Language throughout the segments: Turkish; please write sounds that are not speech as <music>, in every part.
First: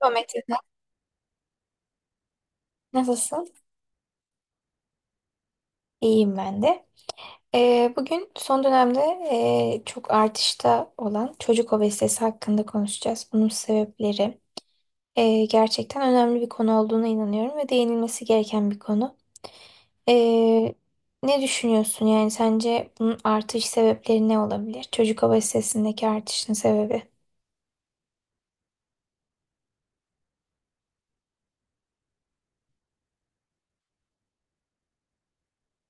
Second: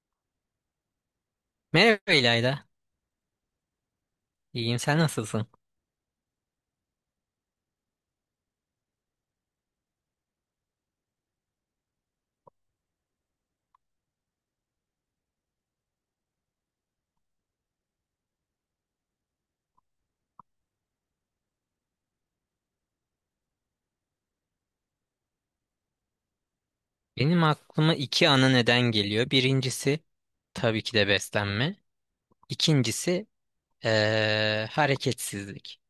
Merhaba Metin. Merhaba İlayda. Nasılsın? İyiyim, sen nasılsın? İyiyim ben de. Bugün son dönemde çok artışta olan çocuk obezitesi hakkında konuşacağız. Bunun sebepleri gerçekten önemli bir konu olduğuna inanıyorum ve değinilmesi gereken bir konu. Ee, ne düşünüyorsun? Yani sence bunun artış sebepleri ne olabilir? Çocuk obezitesindeki artışın sebebi. Benim aklıma iki ana neden geliyor. Birincisi tabii ki de beslenme. İkincisi hareketsizlik.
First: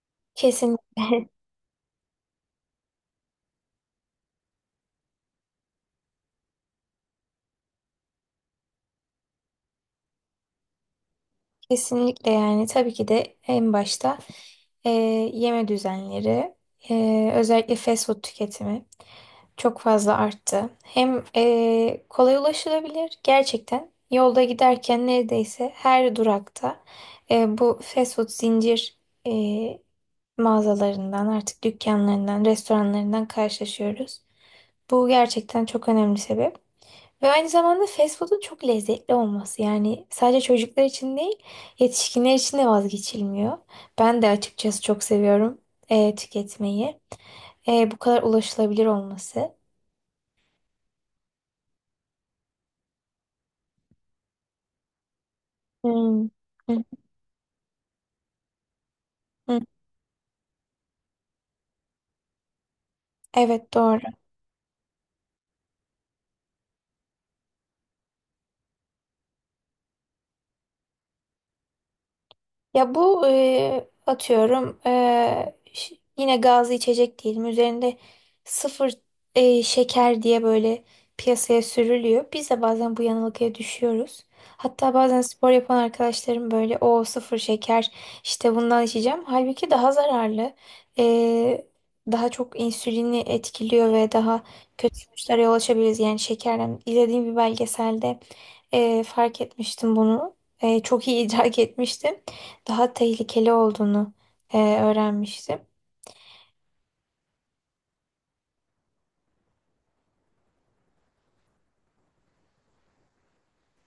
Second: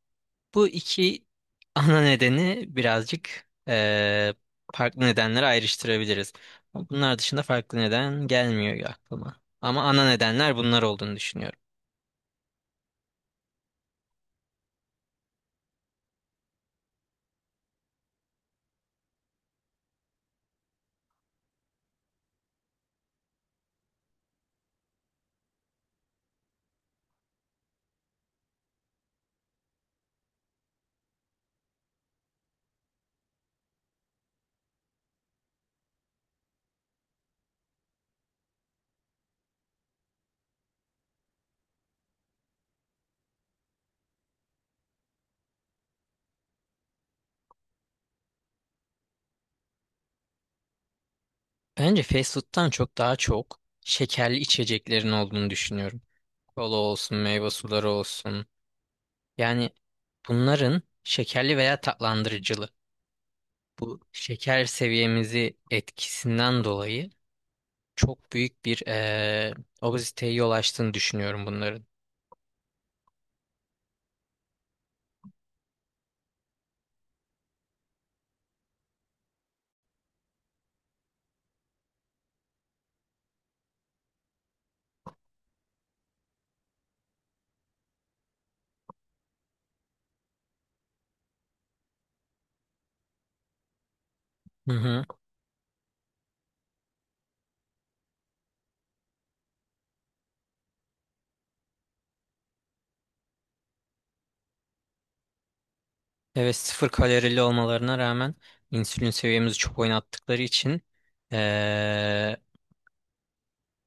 Bu iki Kesinlikle. <laughs> ana nedeni birazcık farklı nedenlere ayrıştırabiliriz. Bunlar dışında farklı neden gelmiyor aklıma. Ama ana nedenler bunlar olduğunu düşünüyorum. Kesinlikle, yani tabii ki de en başta e, yeme düzenleri, özellikle fast food tüketimi çok fazla arttı. Hem kolay ulaşılabilir, gerçekten yolda giderken neredeyse her durakta bu fast food zincir e, mağazalarından, artık dükkanlarından, restoranlarından karşılaşıyoruz. Bu gerçekten çok önemli sebep. Ve aynı zamanda fast food'un çok lezzetli olması. Yani sadece çocuklar için değil, yetişkinler için de vazgeçilmiyor. Ben de açıkçası çok seviyorum tüketmeyi. Bu kadar ulaşılabilir olması. Bence fast food'tan çok daha çok şekerli içeceklerin olduğunu düşünüyorum. Hmm. Kola Hı, olsun, meyve suları olsun. hı. Yani bunların şekerli veya tatlandırıcılı. Evet, Bu doğru. şeker seviyemizi etkisinden dolayı çok büyük bir obeziteye yol açtığını düşünüyorum bunların. Ya bu atıyorum, yine gazlı içecek diyelim, üzerinde sıfır şeker diye böyle piyasaya sürülüyor. Biz de bazen bu yanılgıya düşüyoruz. Hatta bazen spor yapan arkadaşlarım böyle, o sıfır şeker işte bundan içeceğim. Halbuki daha zararlı. E, daha çok insülini etkiliyor ve daha Hı kötü hı. sonuçlara yol açabiliriz. Yani şekerden izlediğim bir belgeselde fark etmiştim bunu. Çok iyi idrak etmiştim daha tehlikeli olduğunu, öğrenmiştim. Evet, sıfır kalorili olmalarına rağmen insülin seviyemizi çok oynattıkları için eee,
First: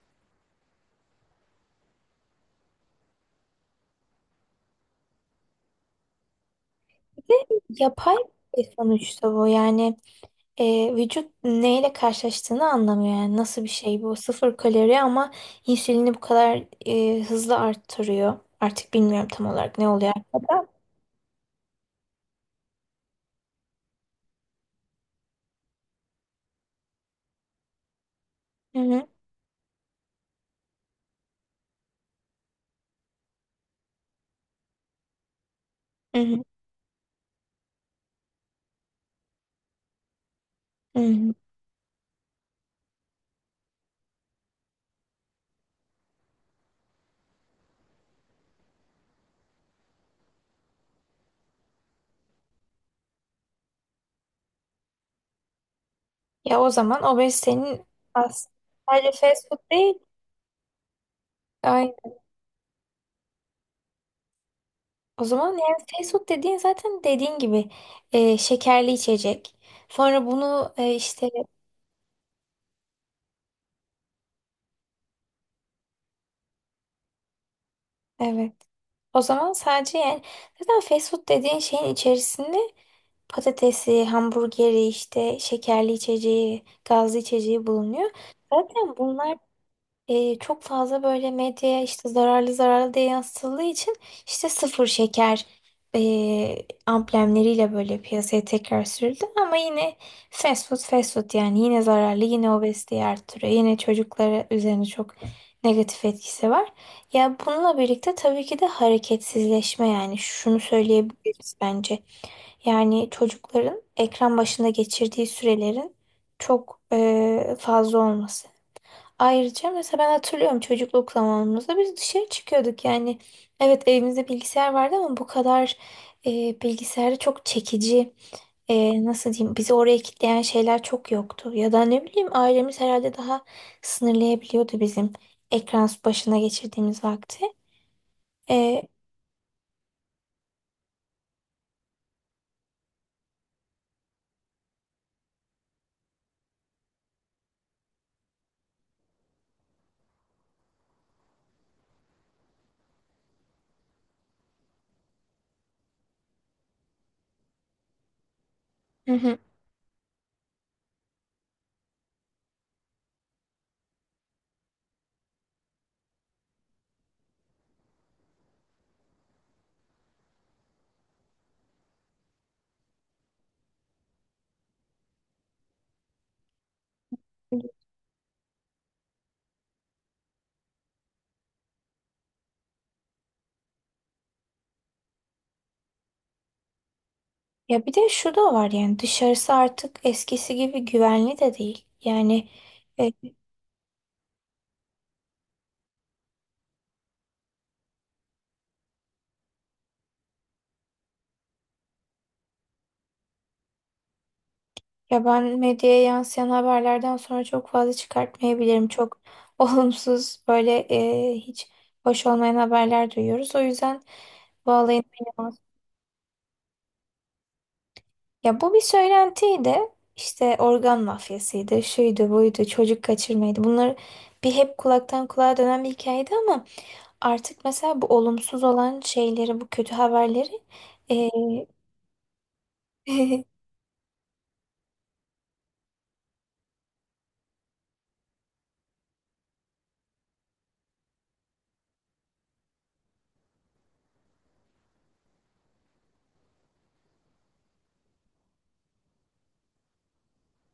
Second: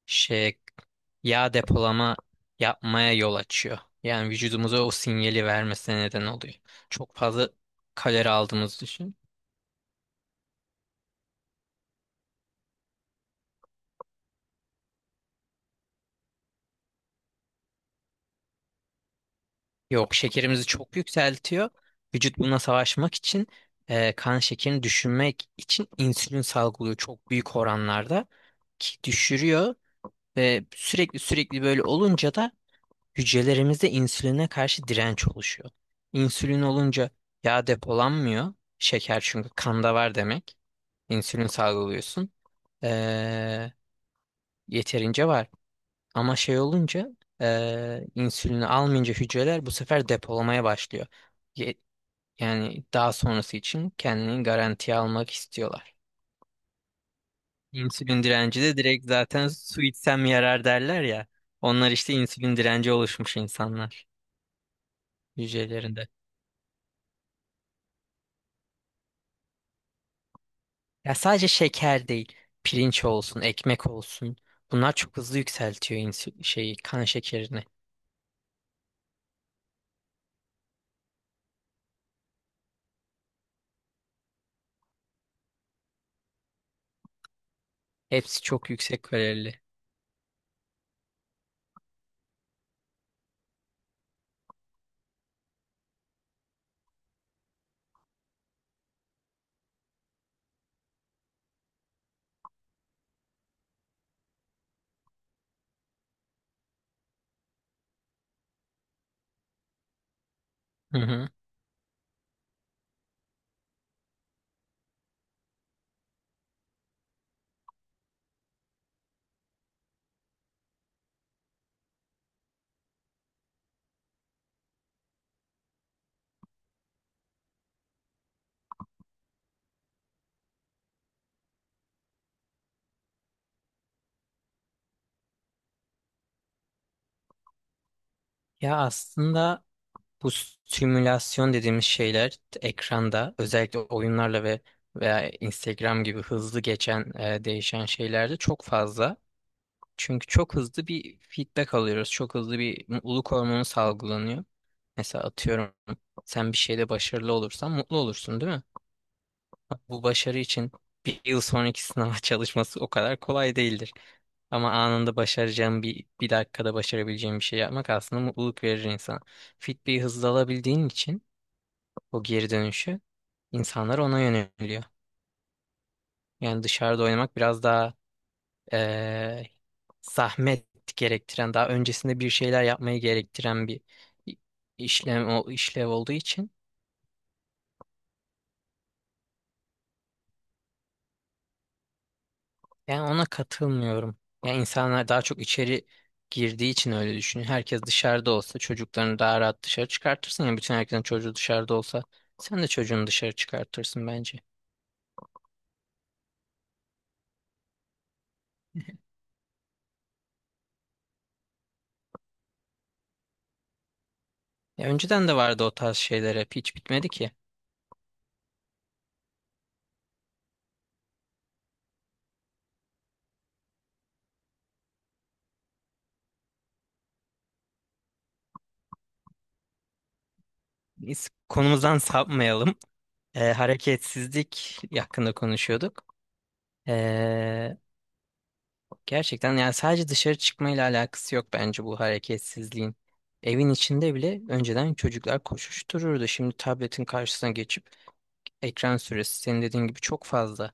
şey yağ depolama yapmaya yol açıyor. Yani vücudumuza o sinyali vermesine neden oluyor. Çok fazla Yapay kalori bir şey aldığımız düşün. sonuçta bu yani, vücut neyle karşılaştığını anlamıyor, yani nasıl bir şey bu sıfır kalori ama insülini bu kadar hızlı arttırıyor. Artık bilmiyorum tam olarak ne oluyor Yok, şekerimizi arkada. çok yükseltiyor. Vücut buna savaşmak için kan şekerini düşürmek için insülin salgılıyor çok büyük oranlarda Hı ki hı, düşürüyor ve sürekli böyle olunca da hücrelerimizde insüline karşı direnç oluşuyor. hı hı, İnsülin olunca yağ depolanmıyor. Şeker çünkü kanda var demek. hı hı. İnsülin salgılıyorsun. Ee, Yeterince var. Ama şey olunca insülini almayınca hücreler bu sefer depolamaya başlıyor. Ye- yani daha sonrası için kendini garantiye almak istiyorlar. Ya o zaman obezitenin İnsülin aslında direnci de direkt sadece fast zaten food su değil. içsem yarar derler ya. Onlar Ay, işte insülin direnci oluşmuş insanlar o zaman yani hücrelerinde. fast food dediğin, zaten dediğin gibi, şekerli içecek. Sonra bunu, Ya işte. sadece şeker değil, pirinç olsun, ekmek olsun. Bunlar çok hızlı yükseltiyor insü şeyi, kan şekerini. Evet. O zaman sadece yani, zaten fast food dediğin şeyin içerisinde patatesi, hamburgeri, işte şekerli içeceği, gazlı içeceği bulunuyor. Hepsi çok Zaten yüksek bunlar kalorili. Çok fazla böyle medyaya işte zararlı zararlı diye yansıtıldığı için, işte sıfır şeker amblemleriyle böyle piyasaya tekrar sürüldü, ama yine fast food fast food, yani yine zararlı, yine obeziteyi arttırıyor, yine çocuklara üzerine çok negatif etkisi var. Ya bununla birlikte tabii ki de hareketsizleşme, yani şunu Hı hı. söyleyebiliriz bence. Yani çocukların ekran başında geçirdiği sürelerin çok fazla olması. Ayrıca mesela ben hatırlıyorum, çocukluk zamanımızda biz dışarı çıkıyorduk yani. Evet, evimizde bilgisayar vardı ama bu kadar bilgisayarda çok çekici, nasıl diyeyim, bizi oraya kitleyen şeyler çok yoktu. Ya da ne bileyim, ailemiz herhalde daha sınırlayabiliyordu bizim ekran başına geçirdiğimiz vakti. Ya E, aslında Bu simülasyon dediğimiz şeyler ekranda özellikle oyunlarla veya Instagram gibi hızlı geçen değişen şeylerde çok fazla. Çünkü çok hızlı bir feedback alıyoruz. Çok hızlı bir mutluluk hormonu salgılanıyor. Mesela atıyorum sen bir şeyde başarılı olursan mutlu olursun, değil mi? hı hı. Bu başarı için bir yıl sonraki sınava <laughs> çalışması o kadar kolay değildir. Ama anında başaracağım bir dakikada başarabileceğim bir şey yapmak aslında mutluluk verir insana. Fitbit'i hızlı alabildiğin için o geri dönüşü insanlar ona yöneliyor. Yani dışarıda oynamak biraz daha eee, zahmet gerektiren, daha öncesinde bir şeyler yapmayı gerektiren bir i- işlem o işlev olduğu için Ya bir de şu da var, yani dışarısı artık eskisi gibi güvenli de değil. Yani yani e, ona katılmıyorum. Yani insanlar daha çok içeri girdiği için öyle düşünüyor. Herkes dışarıda olsa çocuklarını daha rahat dışarı çıkartırsın ya, bütün herkesin çocuğu dışarıda olsa sen de çocuğunu dışarı çıkartırsın bence. Ya ben medyaya yansıyan haberlerden sonra çok fazla çıkartmayabilirim. Çok <laughs> olumsuz böyle, hiç hoş olmayan haberler duyuyoruz. O yüzden bu Ya olayın önceden de beni- vardı o tarz şeyler, hep hiç bitmedi ki. Ya bu bir söylentiydi. İşte organ mafyasıydı, şuydu, buydu, çocuk kaçırmaydı. Bunlar bir hep kulaktan kulağa dönen bir hikayeydi, ama artık mesela bu olumsuz olan şeyleri, bu kötü haberleri Biz e, konumuzdan sapmayalım. <laughs> Hareketsizlik hakkında konuşuyorduk. E, Gerçekten yani sadece dışarı çıkmayla alakası yok bence bu hareketsizliğin. Evin içinde bile önceden çocuklar koşuştururdu. Şimdi tabletin karşısına geçip ekran süresi senin dediğin gibi çok fazla.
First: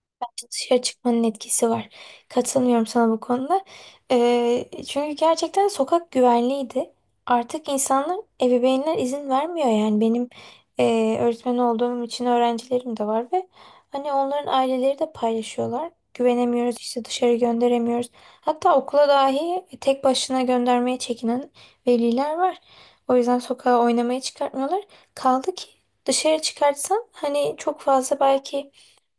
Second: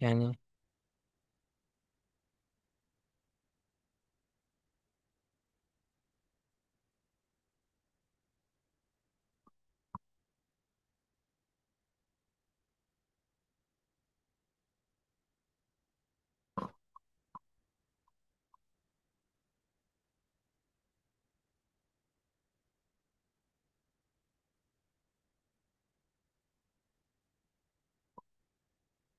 Yani Dışarı çıkmanın etkisi var. Katılmıyorum sana bu konuda. Çünkü gerçekten sokak güvenliydi. Artık insanlar, ebeveynler izin vermiyor yani. Benim öğretmen olduğum için öğrencilerim de var ve hani onların aileleri de paylaşıyorlar. Güvenemiyoruz işte, dışarı gönderemiyoruz. Hatta okula dahi tek başına göndermeye çekinen veliler var. O yüzden sokağa oynamaya çıkartmıyorlar. Kaldı ki dışarı çıkartsan, hani çok fazla belki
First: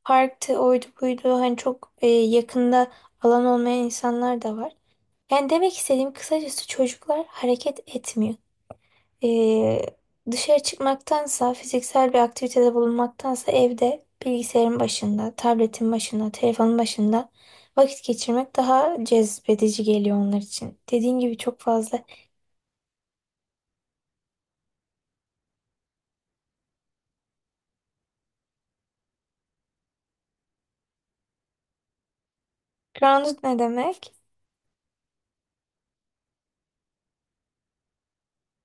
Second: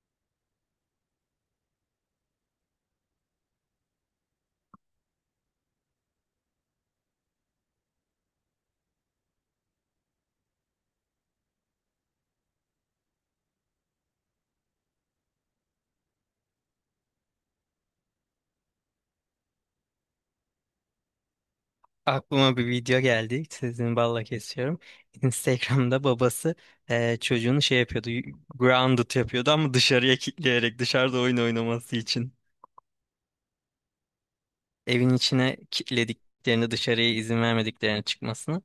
parktı, oydu buydu. Hani çok yakında alan olmayan insanlar da var. Yani demek istediğim kısacası, çocuklar hareket etmiyor. E, dışarı çıkmaktansa, fiziksel bir aktivitede bulunmaktansa, evde bilgisayarın başında, tabletin başında, telefonun başında vakit geçirmek daha cezbedici geliyor onlar için. Dediğin gibi çok fazla. aklıma bir video geldi. Sizin balla kesiyorum. <laughs> Instagram'da babası çocuğunu şey yapıyordu. Grounded yapıyordu ama dışarıya kilitleyerek dışarıda oyun oynaması için. Grounded ne demek? Evin içine kilitlediklerini, dışarıya izin vermediklerini çıkmasını.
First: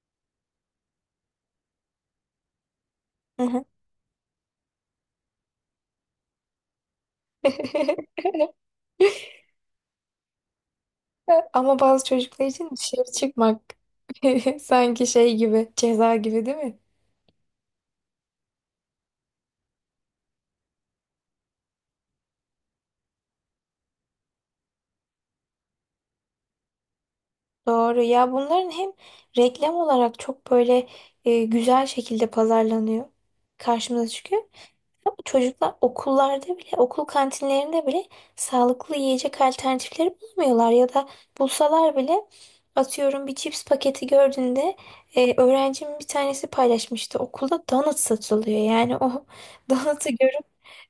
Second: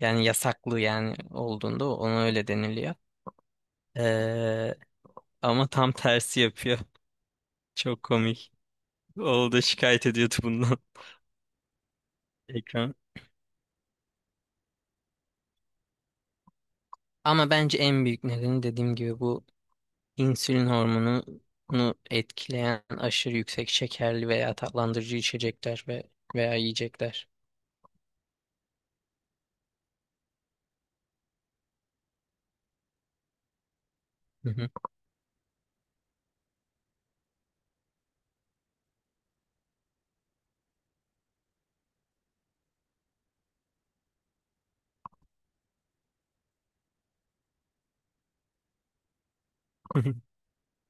Yani yasaklı yani olduğunda ona öyle deniliyor. Hı hı. Ee, Ama tam tersi yapıyor. <laughs> Çok komik. <laughs> Oğlu da şikayet ediyordu bundan. Ama bazı çocuklar <laughs> için Ekran. dışarı çıkmak <laughs> sanki şey gibi, ceza gibi, değil mi? Ama bence en büyük nedeni dediğim gibi bu insülin hormonunu etkileyen aşırı yüksek şekerli veya tatlandırıcı içecekler veya yiyecekler. Doğru. Ya bunların hem reklam olarak çok böyle güzel şekilde pazarlanıyor. Karşımıza çıkıyor. Hı hı. Ama çocuklar okullarda bile, okul kantinlerinde bile sağlıklı yiyecek alternatifleri bulamıyorlar. Ya da bulsalar bile, atıyorum bir cips paketi gördüğünde, öğrencimin bir tanesi paylaşmıştı. Okulda donut satılıyor. Yani o <laughs> donut'u, <laughs>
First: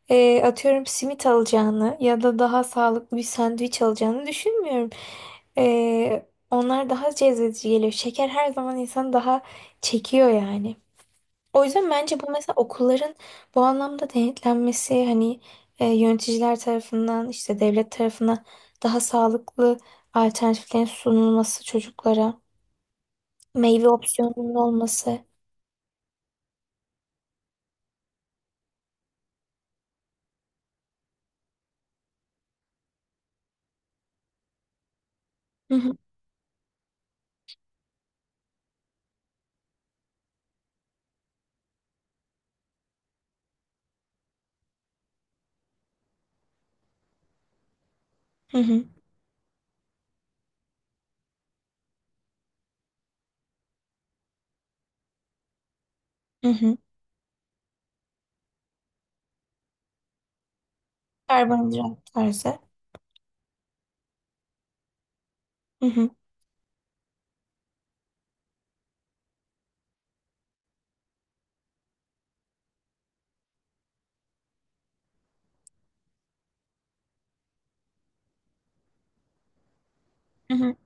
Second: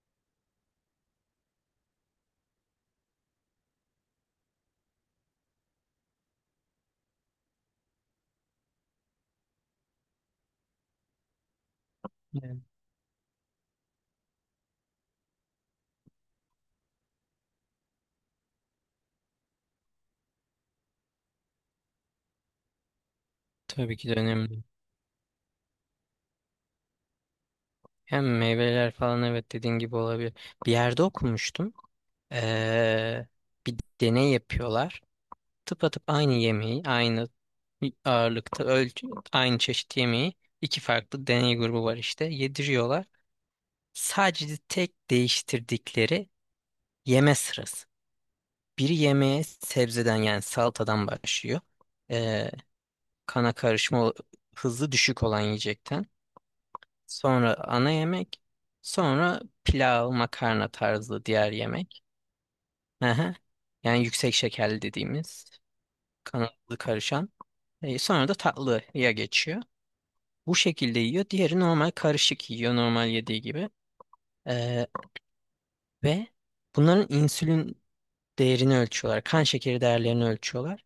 atıyorum simit alacağını ya da daha sağlıklı bir sandviç alacağını düşünmüyorum. Onlar daha cezbedici geliyor. Şeker her zaman insanı daha çekiyor yani. O yüzden bence bu mesela Yani, okulların bu anlamda denetlenmesi, hani yöneticiler tarafından, işte devlet tarafından daha sağlıklı alternatiflerin sunulması, çocuklara meyve tabii ki de opsiyonunun önemli. olması. Hem meyveler falan, evet, dediğin gibi olabilir. Bir yerde okumuştum. Ee, Bir deney yapıyorlar. Hı hı, Tıpatıp aynı yemeği, aynı ağırlıkta ölçü, aynı çeşit yemeği iki farklı deney grubu var işte yediriyorlar. Sadece tek değiştirdikleri yeme sırası. hı hı. Biri yemeğe sebzeden yani salatadan başlıyor. Ee, Kana karışma hızı düşük olan yiyecekten. Hı hı. Sonra ana yemek. Sonra pilav, makarna tarzı diğer yemek. Karbonhidrat tarzı. Aha. Yani yüksek şekerli dediğimiz. Hı hı, Kanalı karışan. Sonra da tatlıya geçiyor. Bu şekilde yiyor. Diğeri normal karışık yiyor, normal yediği gibi. E, Ve bunların insülin değerini ölçüyorlar. Kan şekeri değerlerini hı hı. ölçüyorlar.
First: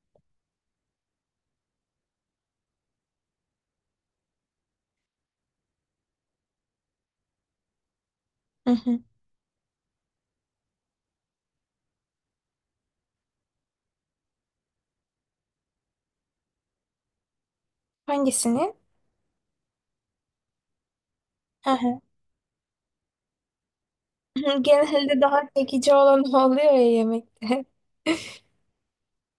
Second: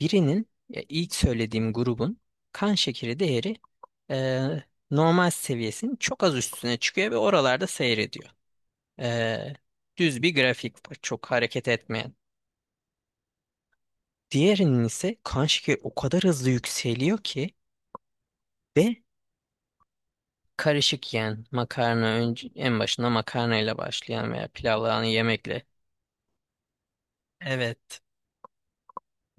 Birinin, ilk söylediğim grubun kan şekeri değeri e, normal seviyesinin çok az üstüne çıkıyor ve oralarda seyrediyor. Hı hı. E, Düz bir grafik var, çok hareket etmeyen. Diğerinin ise kan şekeri o kadar hızlı yükseliyor ki Hangisini? ve karışık yiyen, Hı hı. makarna önce, en başında makarnayla başlayan <laughs> veya pilavla Genelde daha yemekle. çekici olan <laughs> o oluyor ya yemekte. <laughs> Evet.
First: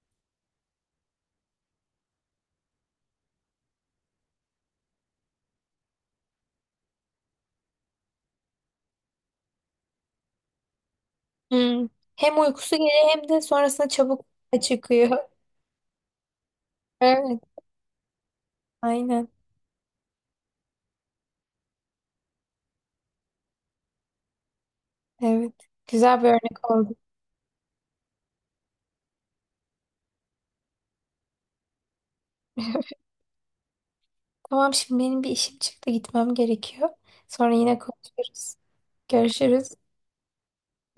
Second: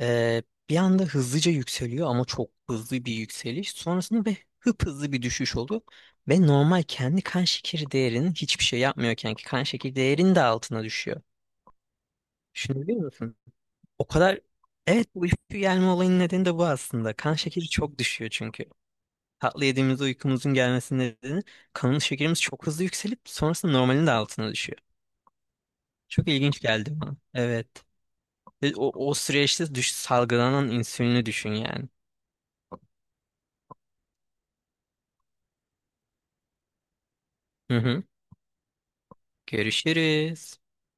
Ee, Bir anda hızlıca yükseliyor ama çok hızlı bir yükseliş. Sonrasında ve hızlı bir düşüş oluyor. Ve normal kendi kan şekeri değerinin hiçbir şey yapmıyorken ki kan şekeri değerinin de altına düşüyor. Hmm. Hem uykusu Şunu biliyor geliyor, hem musun? de sonrasında O çabuk kadar... <laughs> Evet, bu çıkıyor. uyku gelme olayının nedeni de bu aslında. Kan Evet, şekeri çok düşüyor çünkü. aynen. Tatlı yediğimizde uykumuzun gelmesinin nedeni kanın şekerimiz çok hızlı yükselip sonrasında normalin de altına düşüyor. Evet. Güzel bir Çok ilginç örnek geldi oldu. bana. Evet. Ve o, o süreçte düş, salgılanan insülini düşün yani. <laughs> Tamam, şimdi benim bir işim çıktı, gitmem gerekiyor. Sonra Hı yine hı. konuşuruz. Görüşürüz. Görüşürüz.